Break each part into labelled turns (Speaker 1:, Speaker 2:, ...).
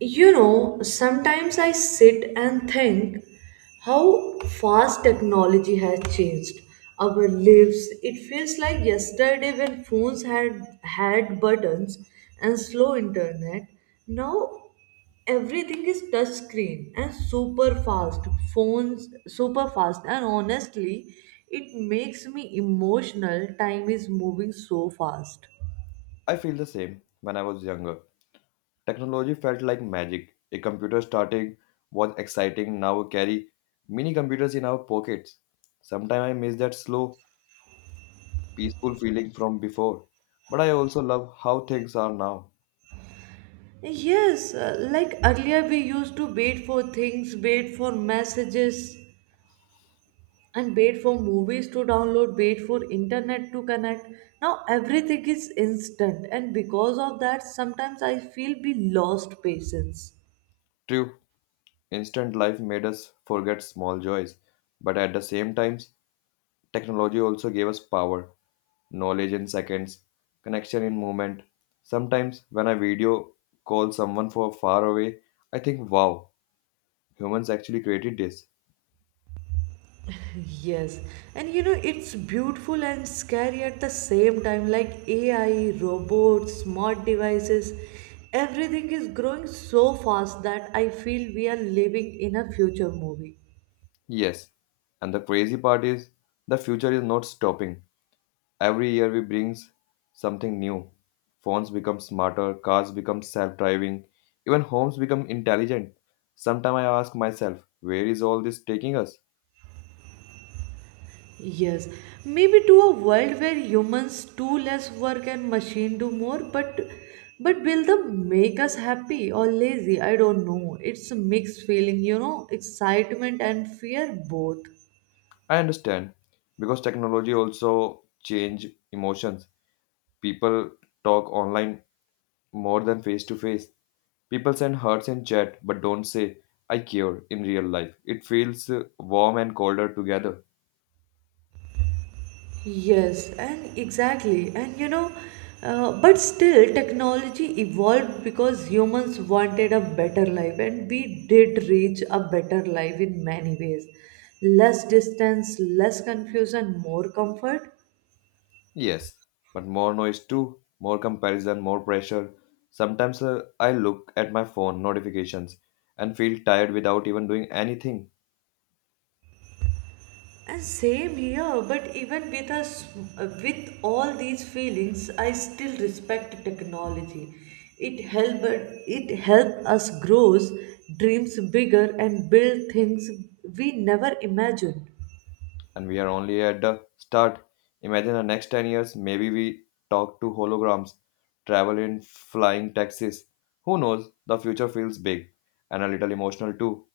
Speaker 1: You know, sometimes I sit and think how fast technology has changed our lives. It feels like yesterday when phones had buttons and slow internet. Now everything is touch screen and super fast. Phones super fast and honestly, it makes me emotional. Time is moving so fast.
Speaker 2: I feel the same when I was younger. Technology felt like magic. A computer starting was exciting, now we carry mini computers in our pockets. Sometimes I miss that slow, peaceful feeling from before. But I also love how things are now.
Speaker 1: Yes, like earlier we used to wait for things, wait for messages, and wait for movies to download, wait for internet to connect. Now everything is instant, and because of that, sometimes I feel we lost patience.
Speaker 2: True, instant life made us forget small joys. But at the same times, technology also gave us power, knowledge in seconds, connection in moment. Sometimes when I video call someone for far away, I think, wow. Humans actually created this.
Speaker 1: Yes, and you know it's beautiful and scary at the same time. Like AI, robots, smart devices, everything is growing so fast that I feel we are living in a future movie.
Speaker 2: Yes. And the crazy part is the future is not stopping. Every year we brings something new. Phones become smarter, cars become self-driving, even homes become intelligent. Sometimes I ask myself, where is all this taking us?
Speaker 1: Yes, maybe to a world where humans do less work and machine do more, but will the make us happy or lazy? I don't know. It's a mixed feeling, you know, excitement and fear both.
Speaker 2: I understand because technology also change emotions. People talk online more than face to face. People send hearts in chat but don't say, I care in real life. It feels warm and colder together.
Speaker 1: Yes, and exactly, and you know, but still, technology evolved because humans wanted a better life, and we did reach a better life in many ways. Less distance, less confusion, more comfort.
Speaker 2: Yes, but more noise too, more comparison, more pressure. Sometimes I look at my phone notifications and feel tired without even doing anything.
Speaker 1: And same here, but even with us, with all these feelings, I still respect technology. It helped it helped us grow dreams bigger and build things we never imagined.
Speaker 2: And we are only at the start. Imagine the next 10 years, maybe we talk to holograms, travel in flying taxis. Who knows? The future feels big and a little emotional too.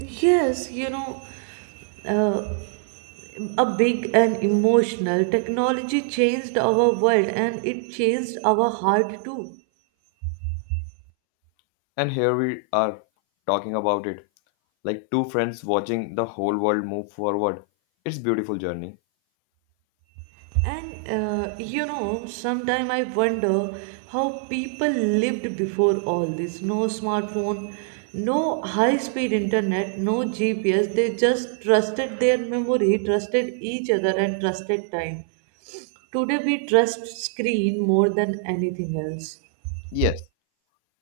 Speaker 1: Yes, you know, uh, a big and emotional technology changed our world and it changed our heart too.
Speaker 2: And here we are talking about it like two friends watching the whole world move forward. It's beautiful journey.
Speaker 1: And you know, sometimes I wonder how people lived before all this. No smartphone, no high speed internet, no GPS. They just trusted their memory, trusted each other, and trusted time. Today we trust screen more than anything else.
Speaker 2: Yes,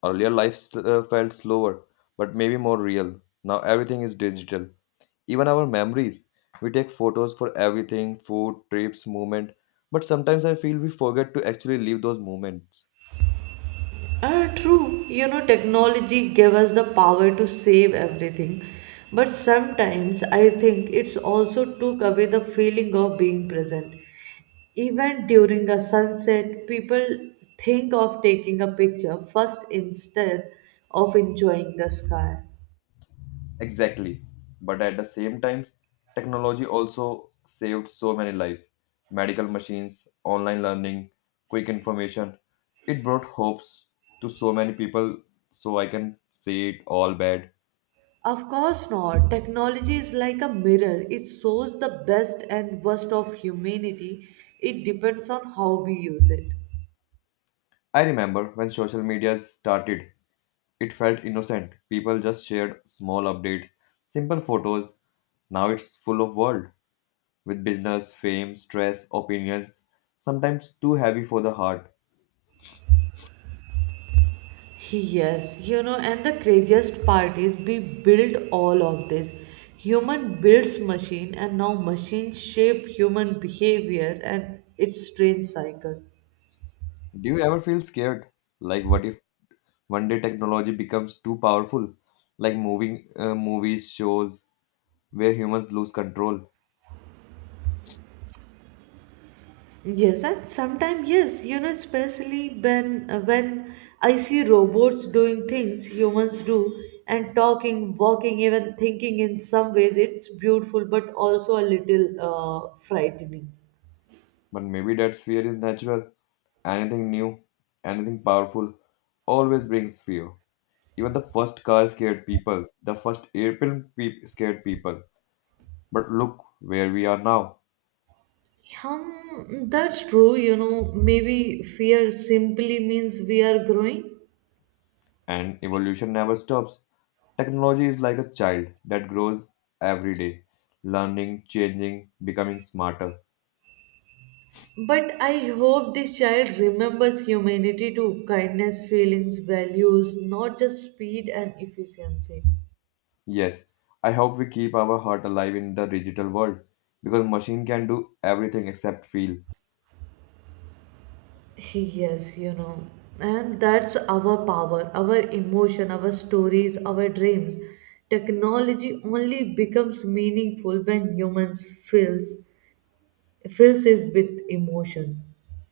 Speaker 2: earlier life felt slower, but maybe more real. Now everything is digital. Even our memories. We take photos for everything, food, trips, movement. But sometimes I feel we forget to actually live those moments.
Speaker 1: True, you know, technology gave us the power to save everything. But sometimes I think it's also took away the feeling of being present. Even during a sunset, people think of taking a picture first instead of enjoying the sky.
Speaker 2: Exactly. But at the same time, technology also saved so many lives. Medical machines, online learning, quick information. It brought hopes to so many people, so I can say it all bad.
Speaker 1: Of course not. Technology is like a mirror. It shows the best and worst of humanity. It depends on how we use it.
Speaker 2: I remember when social media started, it felt innocent. People just shared small updates, simple photos. Now it's full of world with business, fame, stress, opinions, sometimes too heavy for the heart.
Speaker 1: Yes, you know, and the craziest part is we build all of this. Human builds machine and now machines shape human behavior and its strange cycle.
Speaker 2: Do you ever feel scared? Like, what if one day technology becomes too powerful, like moving movies, shows where humans lose control.
Speaker 1: Yes, and sometimes yes, you know, especially when I see robots doing things humans do and talking, walking, even thinking in some ways, it's beautiful but also a little frightening.
Speaker 2: But maybe that fear is natural. Anything new, anything powerful, always brings fear. Even the first car scared people, the first airplane scared people. But look where we are now,
Speaker 1: That's true, you know, maybe fear simply means we are growing.
Speaker 2: and evolution never stops. Technology is like a child that grows every day, learning, changing, becoming smarter.
Speaker 1: But I hope this child remembers humanity too, kindness, feelings, values, not just speed and efficiency.
Speaker 2: Yes, I hope we keep our heart alive in the digital world because machine can do everything except feel.
Speaker 1: Yes, you know, and that's our power, our emotion, our stories, our dreams. Technology only becomes meaningful when humans fills it with emotion.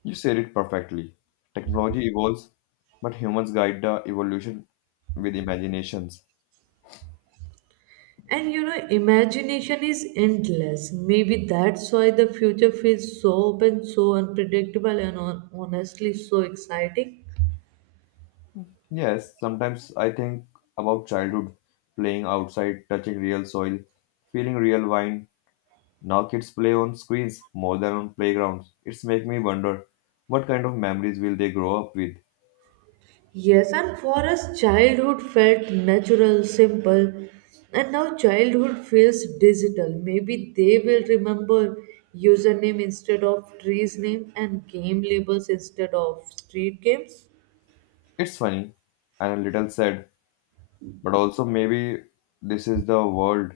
Speaker 2: You said it perfectly. Technology evolves, but humans guide the evolution with imaginations.
Speaker 1: And you know, imagination is endless. Maybe that's why the future feels so open, so unpredictable, and honestly so exciting.
Speaker 2: Yes, sometimes I think about childhood, playing outside, touching real soil, feeling real wine. Now kids play on screens more than on playgrounds. It's make me wonder what kind of memories will they grow up with.
Speaker 1: Yes, and for us, childhood felt natural, simple, and now childhood feels digital. Maybe they will remember username instead of tree's name and game labels instead of street games.
Speaker 2: It's funny and a little sad, but also maybe this is the world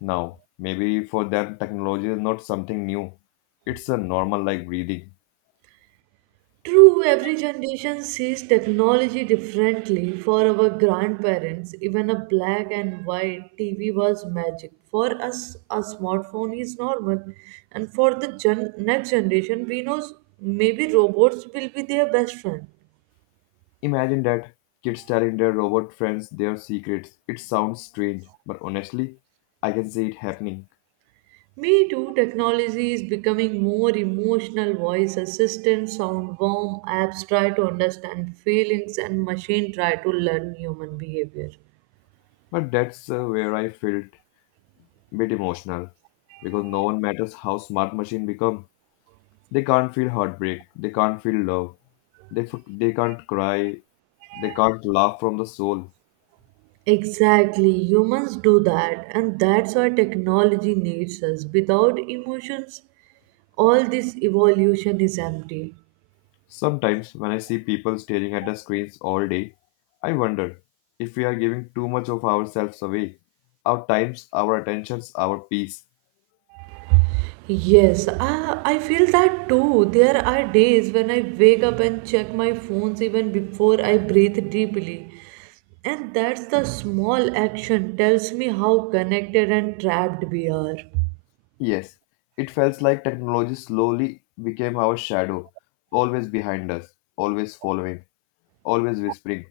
Speaker 2: now. Maybe for them technology is not something new, it's a normal, like breathing.
Speaker 1: True, every generation sees technology differently. For our grandparents, even a black and white TV was magic. For us, a smartphone is normal. And for the next generation, maybe robots will be their best friend.
Speaker 2: Imagine that, kids telling their robot friends their secrets. It sounds strange, but honestly I can see it happening.
Speaker 1: Me too, technology is becoming more emotional. Voice assistants sound warm, apps try to understand feelings, and machine try to learn human behavior.
Speaker 2: But that's where I felt a bit emotional because no one matters how smart machine become. They can't feel heartbreak, they can't feel love, they can't cry, they can't laugh from the soul.
Speaker 1: Exactly, humans do that, and that's why technology needs us. Without emotions, all this evolution is empty.
Speaker 2: Sometimes, when I see people staring at the screens all day, I wonder if we are giving too much of ourselves away, our times, our attentions, our peace.
Speaker 1: Yes, I feel that too. There are days when I wake up and check my phones even before I breathe deeply. And that's the small action tells me how connected and trapped we are.
Speaker 2: Yes, it felt like technology slowly became our shadow, always behind us, always following, always whispering.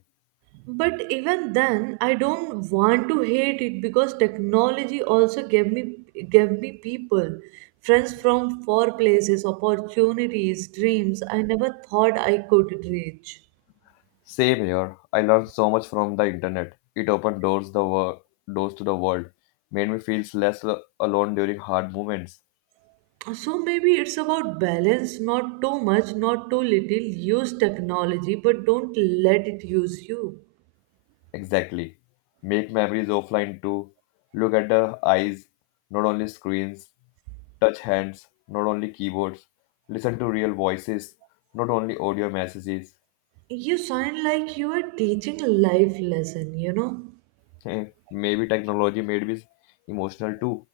Speaker 1: But even then, I don't want to hate it because technology also gave me people, friends from far places, opportunities, dreams I never thought I could reach.
Speaker 2: Same here. I learned so much from the internet. It opened doors to the world, made me feel less alone during hard moments.
Speaker 1: So maybe it's about balance, not too much, not too little. Use technology, but don't let it use you.
Speaker 2: Exactly. Make memories offline too. Look at the eyes, not only screens. Touch hands, not only keyboards. Listen to real voices, not only audio messages.
Speaker 1: You sound like you are teaching life lesson, you know.
Speaker 2: Eh, Maybe technology made me emotional too.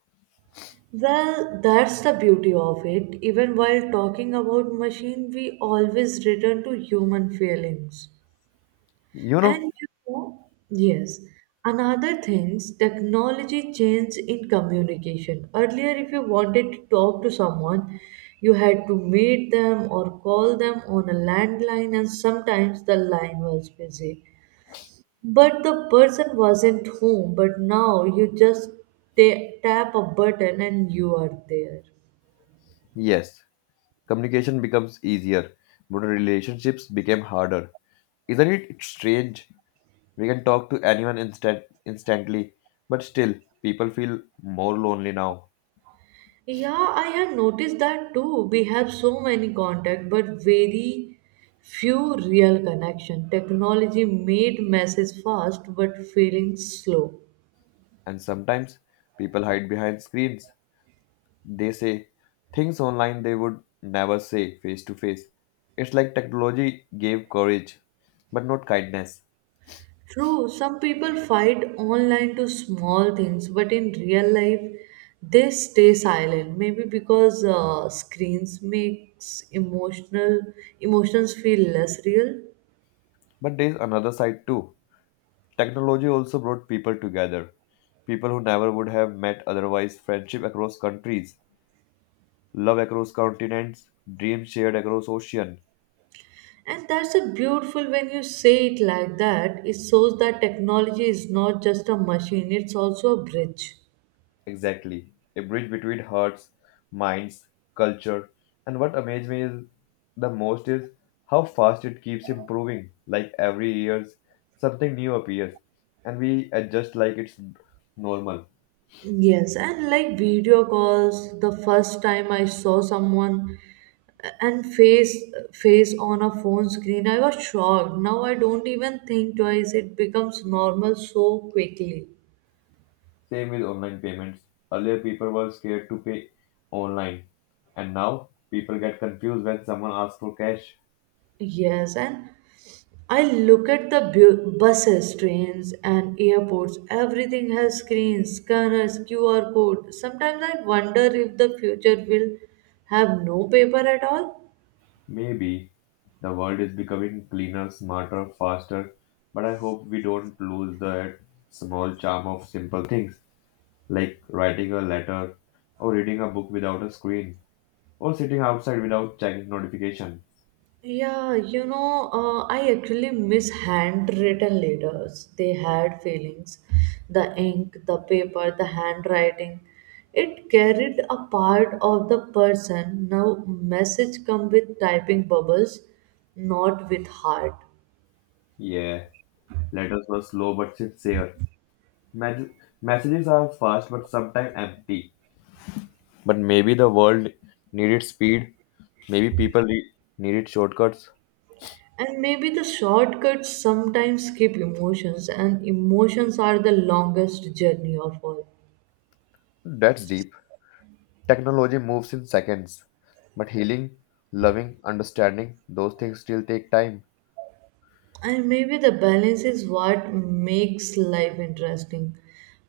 Speaker 1: Well, that's the beauty of it. Even while talking about machine, we always return to human feelings.
Speaker 2: You
Speaker 1: And
Speaker 2: know?
Speaker 1: you know, yes, another things technology change in communication. Earlier, if you wanted to talk to someone, you had to meet them or call them on a landline, and sometimes the line was busy. But the person wasn't home. But now you just tap a button and you are there.
Speaker 2: Yes. Communication becomes easier, but relationships became harder. Isn't it strange? We can talk to anyone instantly, but still people feel more lonely now.
Speaker 1: Yeah, I have noticed that too. We have so many contacts, but very few real connection. Technology made messages fast, but feelings slow.
Speaker 2: And sometimes people hide behind screens. They say things online they would never say face to face. It's like technology gave courage, but not kindness.
Speaker 1: True, some people fight online to small things, but in real life, they stay silent. Maybe because screens makes emotional emotions feel less real.
Speaker 2: But there's another side too. Technology also brought people together. People who never would have met otherwise, friendship across countries, love across continents, dreams shared across ocean.
Speaker 1: And that's a beautiful when you say it like that. It shows that technology is not just a machine, it's also a bridge.
Speaker 2: Exactly. A bridge between hearts, minds, culture. And what amazed me is the most is how fast it keeps improving. Like every year, something new appears, and we adjust like it's normal.
Speaker 1: Yes, and like video calls, the first time I saw someone and face on a phone screen, I was shocked. Now I don't even think twice. It becomes normal so quickly.
Speaker 2: Same with online payments. Earlier, people were scared to pay online, and now people get confused when someone asks for cash.
Speaker 1: Yes, and I look at the buses, trains, and airports. Everything has screens, scanners, QR code. Sometimes I wonder if the future will have no paper at all.
Speaker 2: Maybe the world is becoming cleaner, smarter, faster, but I hope we don't lose the small charm of simple things like writing a letter or reading a book without a screen or sitting outside without checking notification.
Speaker 1: Yeah, you know, I actually miss handwritten letters. They had feelings. The ink, the paper, the handwriting. It carried a part of the person. Now message come with typing bubbles, not with heart.
Speaker 2: Yeah, letters were slow but sincere. Mes- messages are fast but sometimes empty. But maybe the world needed speed, maybe people needed shortcuts.
Speaker 1: And maybe the shortcuts sometimes skip emotions, and emotions are the longest journey of all.
Speaker 2: That's deep. Technology moves in seconds, but healing, loving, understanding, those things still take time.
Speaker 1: And maybe the balance is what makes life interesting.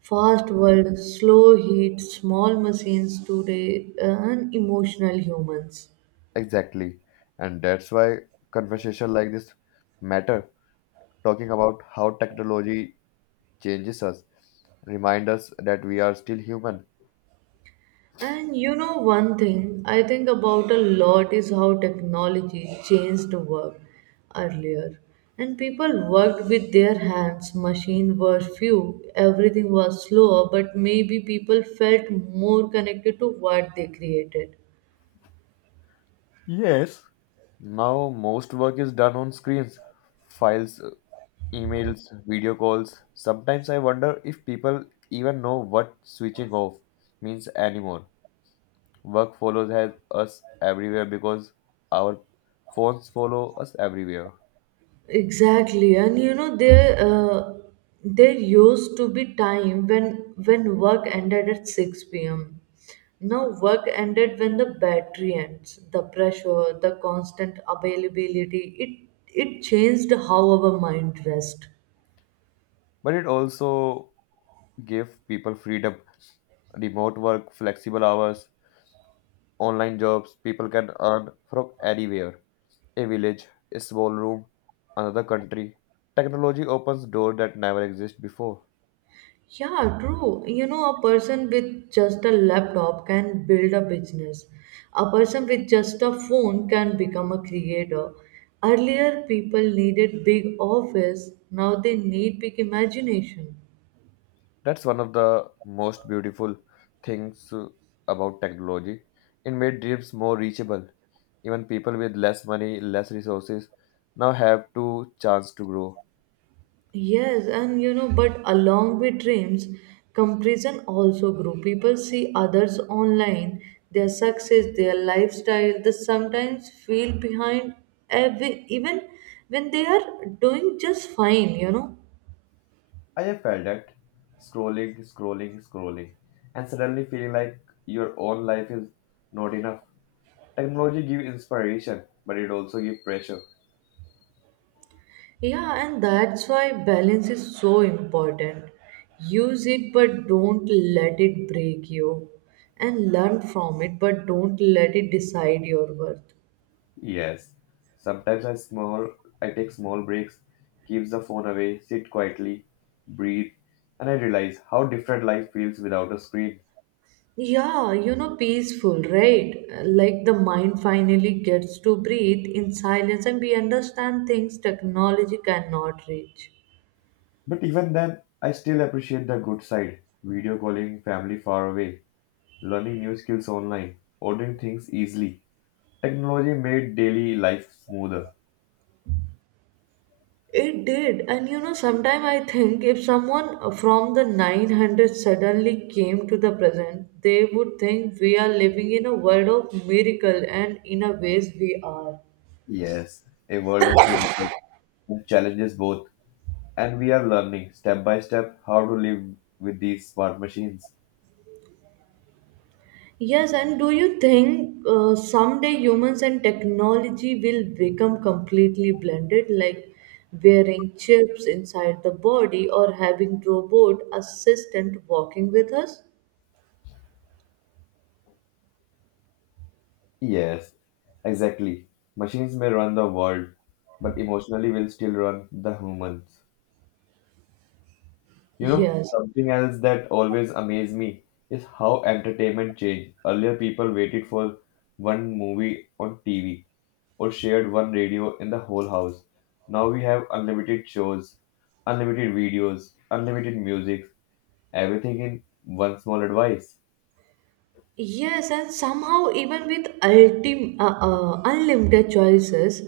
Speaker 1: Fast world, slow heat, small machines today, and emotional humans.
Speaker 2: Exactly. And that's why conversation like this matter, talking about how technology changes us, remind us that we are still human.
Speaker 1: And you know, one thing I think about a lot is how technology changed work earlier. And people worked with their hands, machines were few, everything was slower, but maybe people felt more connected to what they created.
Speaker 2: Yes. Now most work is done on screens, files, emails, video calls. Sometimes I wonder if people even know what switching off means anymore. Work follows has us everywhere because our phones follow us everywhere.
Speaker 1: Exactly, and you know there used to be time when work ended at six p.m. Now work ended when the battery ends. The pressure, the constant availability, it changed how our mind rest.
Speaker 2: But it also gave people freedom, remote work, flexible hours, online jobs. People can earn from anywhere, a village, a small room, another country. Technology opens doors that never exist before.
Speaker 1: Yeah, true. You know, a person with just a laptop can build a business. A person with just a phone can become a creator. Earlier, people needed big office. Now they need big imagination.
Speaker 2: That's one of the most beautiful things about technology. It made dreams more reachable. Even people with less money, less resources now have to chance to grow.
Speaker 1: Yes, and you know, but along with dreams, comparison also grew. People see others online, their success, their lifestyle. They sometimes feel behind, ev- even when they are doing just fine, you know.
Speaker 2: I have felt that scrolling, scrolling, scrolling, and suddenly feeling like your own life is not enough. Technology gives inspiration, but it also gives pressure.
Speaker 1: Yeah, and that's why balance is so important. Use it, but don't let it break you. And learn from it, but don't let it decide your worth.
Speaker 2: Yes. Sometimes I take small breaks, keeps the phone away, sit quietly, breathe, and I realize how different life feels without a screen.
Speaker 1: Yeah, you know, peaceful, right? Like the mind finally gets to breathe in silence and we understand things technology cannot reach.
Speaker 2: But even then, I still appreciate the good side. Video calling family far away, learning new skills online, ordering things easily. Technology made daily life smoother.
Speaker 1: It did, and you know, sometime I think if someone from the 900 suddenly came to the present, they would think we are living in a world of miracle, and in a ways we are.
Speaker 2: Yes, a world of miracles and challenges both. And we are learning step by step how to live with these smart machines.
Speaker 1: Yes, and do you think someday humans and technology will become completely blended, like wearing chips inside the body or having robot assistant walking with us?
Speaker 2: Yes, exactly. Machines may run the world, but emotionally will still run the humans. You know,
Speaker 1: Yes.
Speaker 2: something else that always amazed me is how entertainment changed. Earlier, people waited for one movie on TV, or shared one radio in the whole house. Now we have unlimited shows, unlimited videos, unlimited music, everything in one small device.
Speaker 1: Yes, and somehow, even with unlimited choices,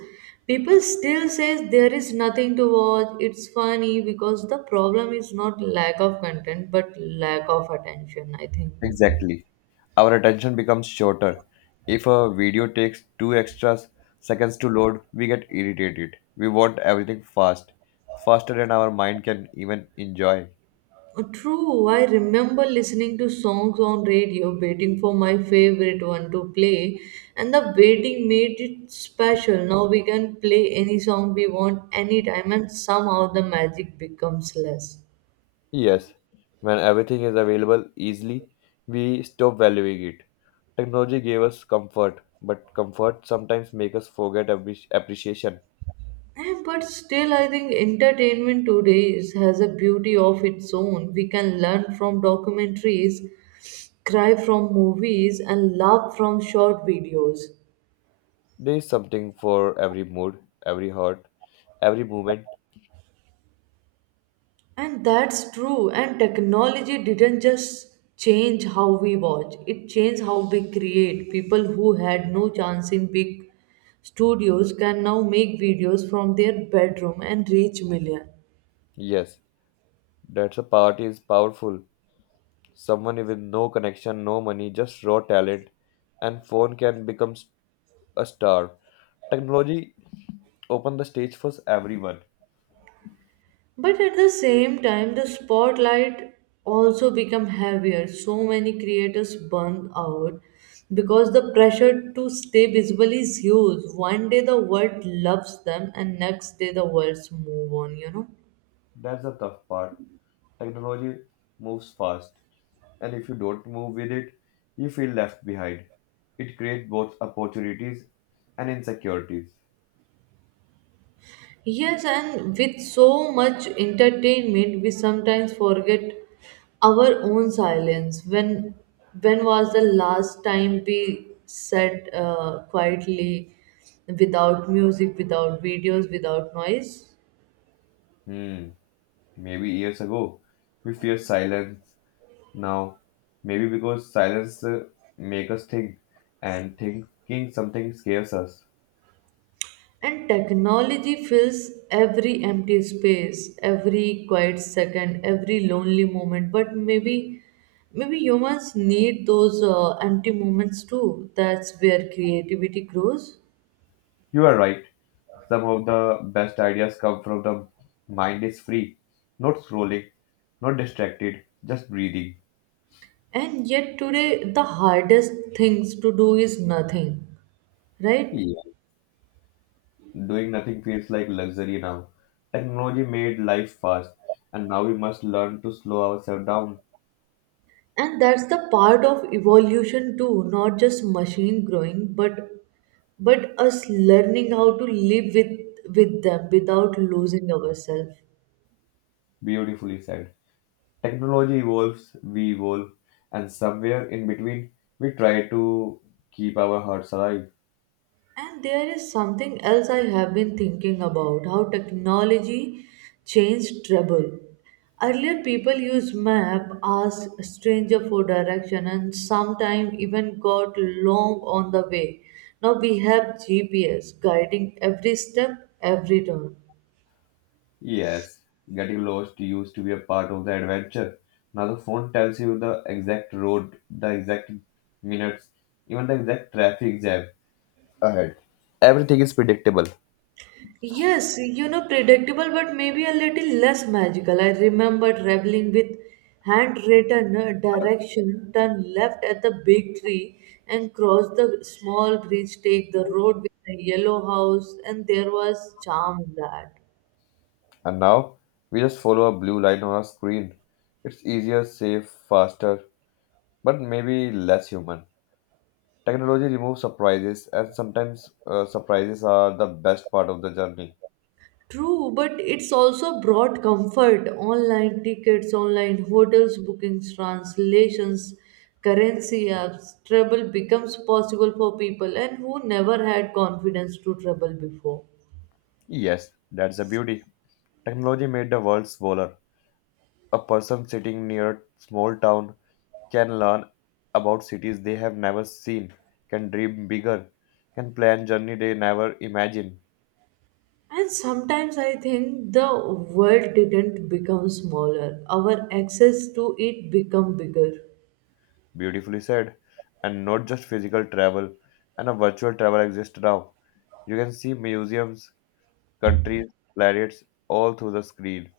Speaker 1: people still says there is nothing to watch. It's funny because the problem is not lack of content, but lack of attention, I think.
Speaker 2: Exactly. Our attention becomes shorter. If a video takes two extra seconds to load, we get irritated. We want everything fast, faster than our mind can even enjoy.
Speaker 1: True, I remember listening to songs on radio, waiting for my favorite one to play, and the waiting made it special. Now we can play any song we want anytime, and somehow the magic becomes less.
Speaker 2: Yes, when everything is available easily, we stop valuing it. Technology gave us comfort, but comfort sometimes makes us forget appreciation.
Speaker 1: But still, I think entertainment today is, has a beauty of its own. We can learn from documentaries, cry from movies, and laugh from short videos.
Speaker 2: There is something for every mood, every heart, every moment.
Speaker 1: And that's true. And technology didn't just change how we watch, it changed how we create. People who had no chance in big studios can now make videos from their bedroom and reach millions.
Speaker 2: Yes, that's a part is powerful. Someone with no connection, no money, just raw talent, and phone can become a star. Technology open the stage for everyone.
Speaker 1: But at the same time, the spotlight also become heavier. So many creators burn out because the pressure to stay visible is huge. One day the world loves them, and next day the world move on. You know.
Speaker 2: That's the tough part. Technology moves fast, and if you don't move with it, you feel left behind. It creates both opportunities and insecurities.
Speaker 1: Yes, and with so much entertainment, we sometimes forget our own silence. When was the last time we sat quietly, without music, without videos, without noise?
Speaker 2: Hmm, Maybe years ago we fear silence. Now, maybe because silence make us think, and thinking something scares us.
Speaker 1: And technology fills every empty space, every quiet second, every lonely moment. But maybe humans need those empty moments too. That's where creativity grows.
Speaker 2: You are right. Some of the best ideas come from the mind is free, not scrolling, not distracted, just breathing.
Speaker 1: And yet, today, the hardest things to do is nothing, right?
Speaker 2: Doing nothing feels like luxury now. Technology made life fast, and now we must learn to slow ourselves down.
Speaker 1: And that's the part of evolution too, not just machine growing, but us learning how to live with them without losing ourselves.
Speaker 2: Beautifully said. Technology evolves, we evolve, and somewhere in between, we try to keep our hearts alive.
Speaker 1: And there is something else I have been thinking about how technology changed travel. Earlier, people used map, asked stranger for direction, and sometimes even got long on the way. Now we have GPS guiding every step, every turn.
Speaker 2: Yes, getting lost used to be a part of the adventure. Now the phone tells you the exact road, the exact minutes, even the exact traffic jam ahead. Everything is predictable.
Speaker 1: Yes, you know, predictable, but maybe a little less magical. I remember traveling with handwritten direction, turn left at the big tree and cross the small bridge, take the road with the yellow house, and there was charm in that.
Speaker 2: And now we just follow a blue line on a screen. It's easier, safe, faster, but maybe less human. Technology removes surprises, and sometimes surprises are the best part of the journey.
Speaker 1: True, but it's also brought comfort. Online tickets, online hotels, bookings, translations, currency apps, travel becomes possible for people and who never had confidence to travel before.
Speaker 2: Yes, that's the beauty. Technology made the world smaller. A person sitting near a small town can learn about cities they have never seen, can dream bigger, can plan journey they never imagined.
Speaker 1: And sometimes I think the world didn't become smaller, our access to it become bigger.
Speaker 2: Beautifully said. And not just physical travel, and a virtual travel exists now. You can see museums, countries, planets all through the screen.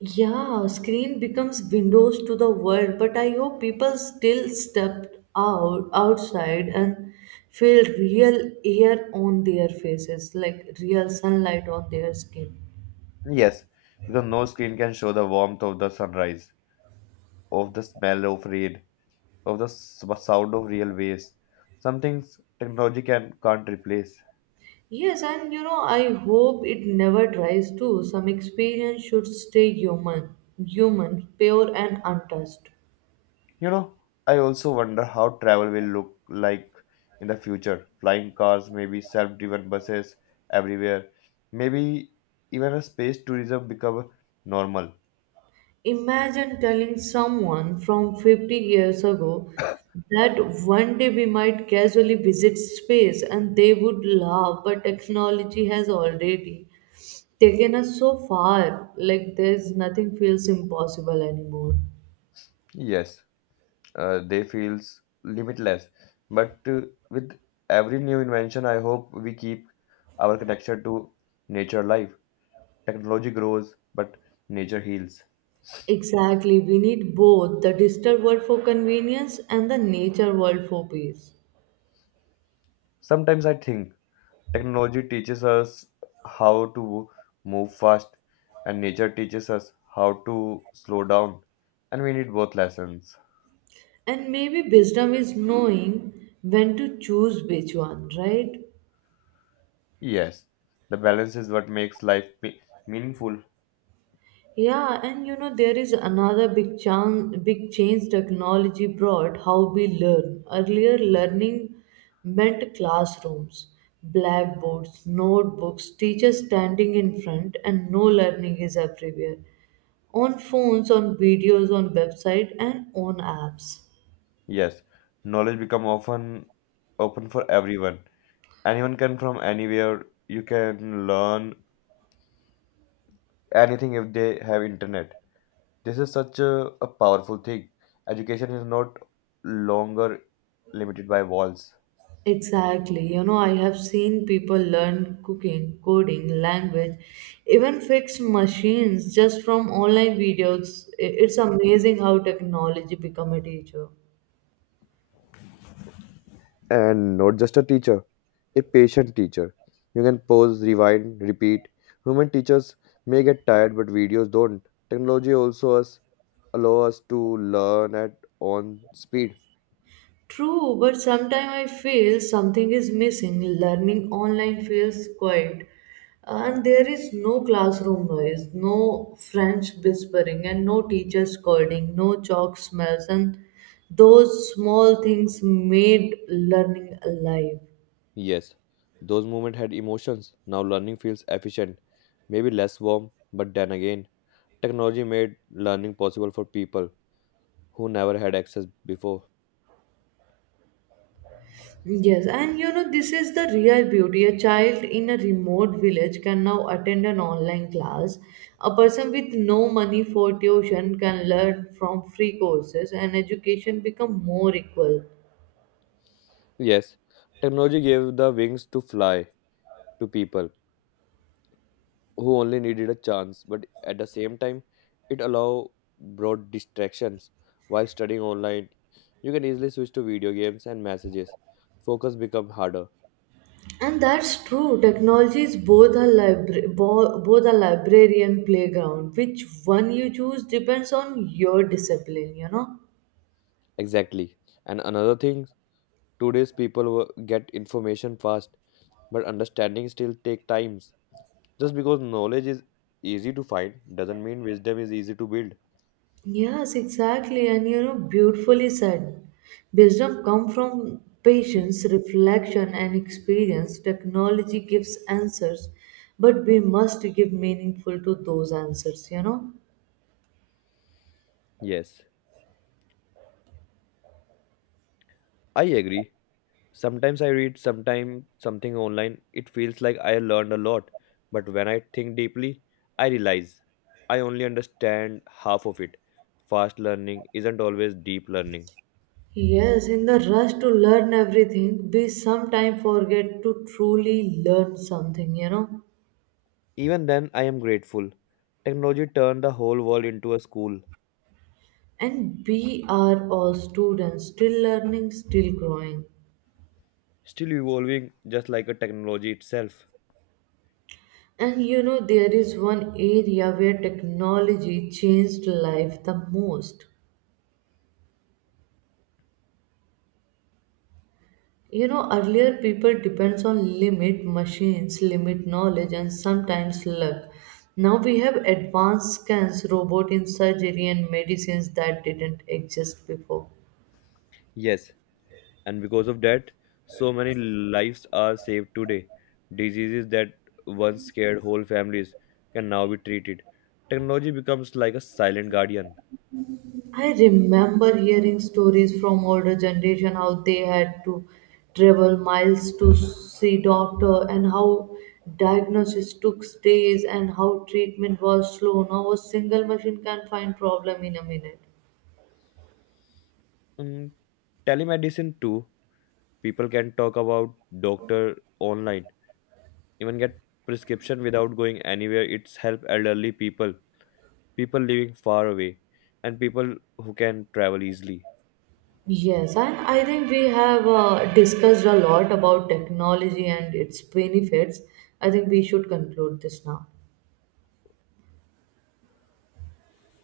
Speaker 1: Yeah, screen becomes windows to the world, but I hope people still stepped out outside and feel real air on their faces, like real sunlight on their skin.
Speaker 2: Yes, because no screen can show the warmth of the sunrise, of the smell of rain, of the sound of real waves. Some things technology can't replace.
Speaker 1: Yes, and you know, I hope it never dries too. Some experience should stay human, pure and untouched.
Speaker 2: You know, I also wonder how travel will look like in the future. Flying cars, maybe self-driven buses everywhere, maybe even a space tourism become normal.
Speaker 1: Imagine telling someone from 50 years ago that one day we might casually visit space and they would laugh, but technology has already taken us so far, like there's nothing feels impossible anymore.
Speaker 2: Yes, they feels limitless. But with every new invention, I hope we keep our connection to nature alive. Technology grows, but nature heals.
Speaker 1: Exactly, we need both the digital world for convenience and the nature world for peace.
Speaker 2: Sometimes I think technology teaches us how to move fast, and nature teaches us how to slow down, and we need both lessons.
Speaker 1: And maybe wisdom is knowing when to choose which one, right?
Speaker 2: Yes, the balance is what makes life meaningful.
Speaker 1: Yeah, and you know, there is another big change technology brought how we learn. Earlier, learning meant classrooms, blackboards, notebooks, teachers standing in front, and no learning is everywhere. On phones, on videos, on website, and on apps.
Speaker 2: Yes, knowledge become often open for everyone. Anyone can from anywhere. You can learn anything if they have internet. This is such a powerful thing. Education is not longer limited by walls.
Speaker 1: Exactly. You know, I have seen people learn cooking, coding, language, even fix machines just from online videos. It's amazing how technology become a teacher.
Speaker 2: And not just a teacher. A patient teacher. You can pause, rewind, repeat. Human teachers may get tired, but videos don't. Technology also us allow us to learn at on speed.
Speaker 1: True, but sometimes I feel something is missing. Learning online feels quiet. And there is no classroom noise, no French whispering, and no teacher scolding, no chalk smells, and those small things made learning alive.
Speaker 2: Yes, those moments had emotions. Now learning feels efficient, maybe less warm, but then again, technology made learning possible for people who never had access before.
Speaker 1: Yes, and you know, this is the real beauty. A child in a remote village can now attend an online class. A person with no money for tuition can learn from free courses and education become more equal.
Speaker 2: Yes, technology gave the wings to fly to people who only needed a chance, but at the same time, it allow broad distractions. While studying online, you can easily switch to video games and messages. Focus become harder.
Speaker 1: And that's true. Technology is both a both a library and playground. Which one you choose depends on your discipline, you know?
Speaker 2: Exactly. And another thing, today's people get information fast, but understanding still take times. Just because knowledge is easy to find doesn't mean wisdom is easy to build.
Speaker 1: Yes, exactly. And you know, beautifully said. Wisdom comes from patience, reflection, and experience. Technology gives answers, but we must give meaningful to those answers, you know.
Speaker 2: Yes, I agree. Sometimes I read, sometimes something online. It feels like I learned a lot, but when I think deeply, I realize I only understand half of it. Fast learning isn't always deep learning.
Speaker 1: Yes, in the rush to learn everything, we sometimes forget to truly learn something, you know.
Speaker 2: Even then, I am grateful. Technology turned the whole world into a school,
Speaker 1: And we are all students, still learning, still growing.
Speaker 2: still evolving just like a technology itself.
Speaker 1: And you know, there is one area where technology changed life the most. You know, earlier people depends on limit machines, limit knowledge, and sometimes luck. Now we have advanced scans, robot in surgery, and medicines that didn't exist before.
Speaker 2: Yes, and because of that, so many lives are saved today. Diseases that once scared whole families can now be treated. Technology becomes like a silent guardian.
Speaker 1: I remember hearing stories from older generation how they had to travel miles to see doctor and how diagnosis took days and how treatment was slow. Now a single machine can find problem in a minute.
Speaker 2: Mm, Telemedicine too, people can talk about doctor online, even get prescription without going anywhere. It's help elderly people, people living far away, and people who can travel easily.
Speaker 1: Yes, and I think we have discussed a lot about technology and its benefits. I think we should conclude this now.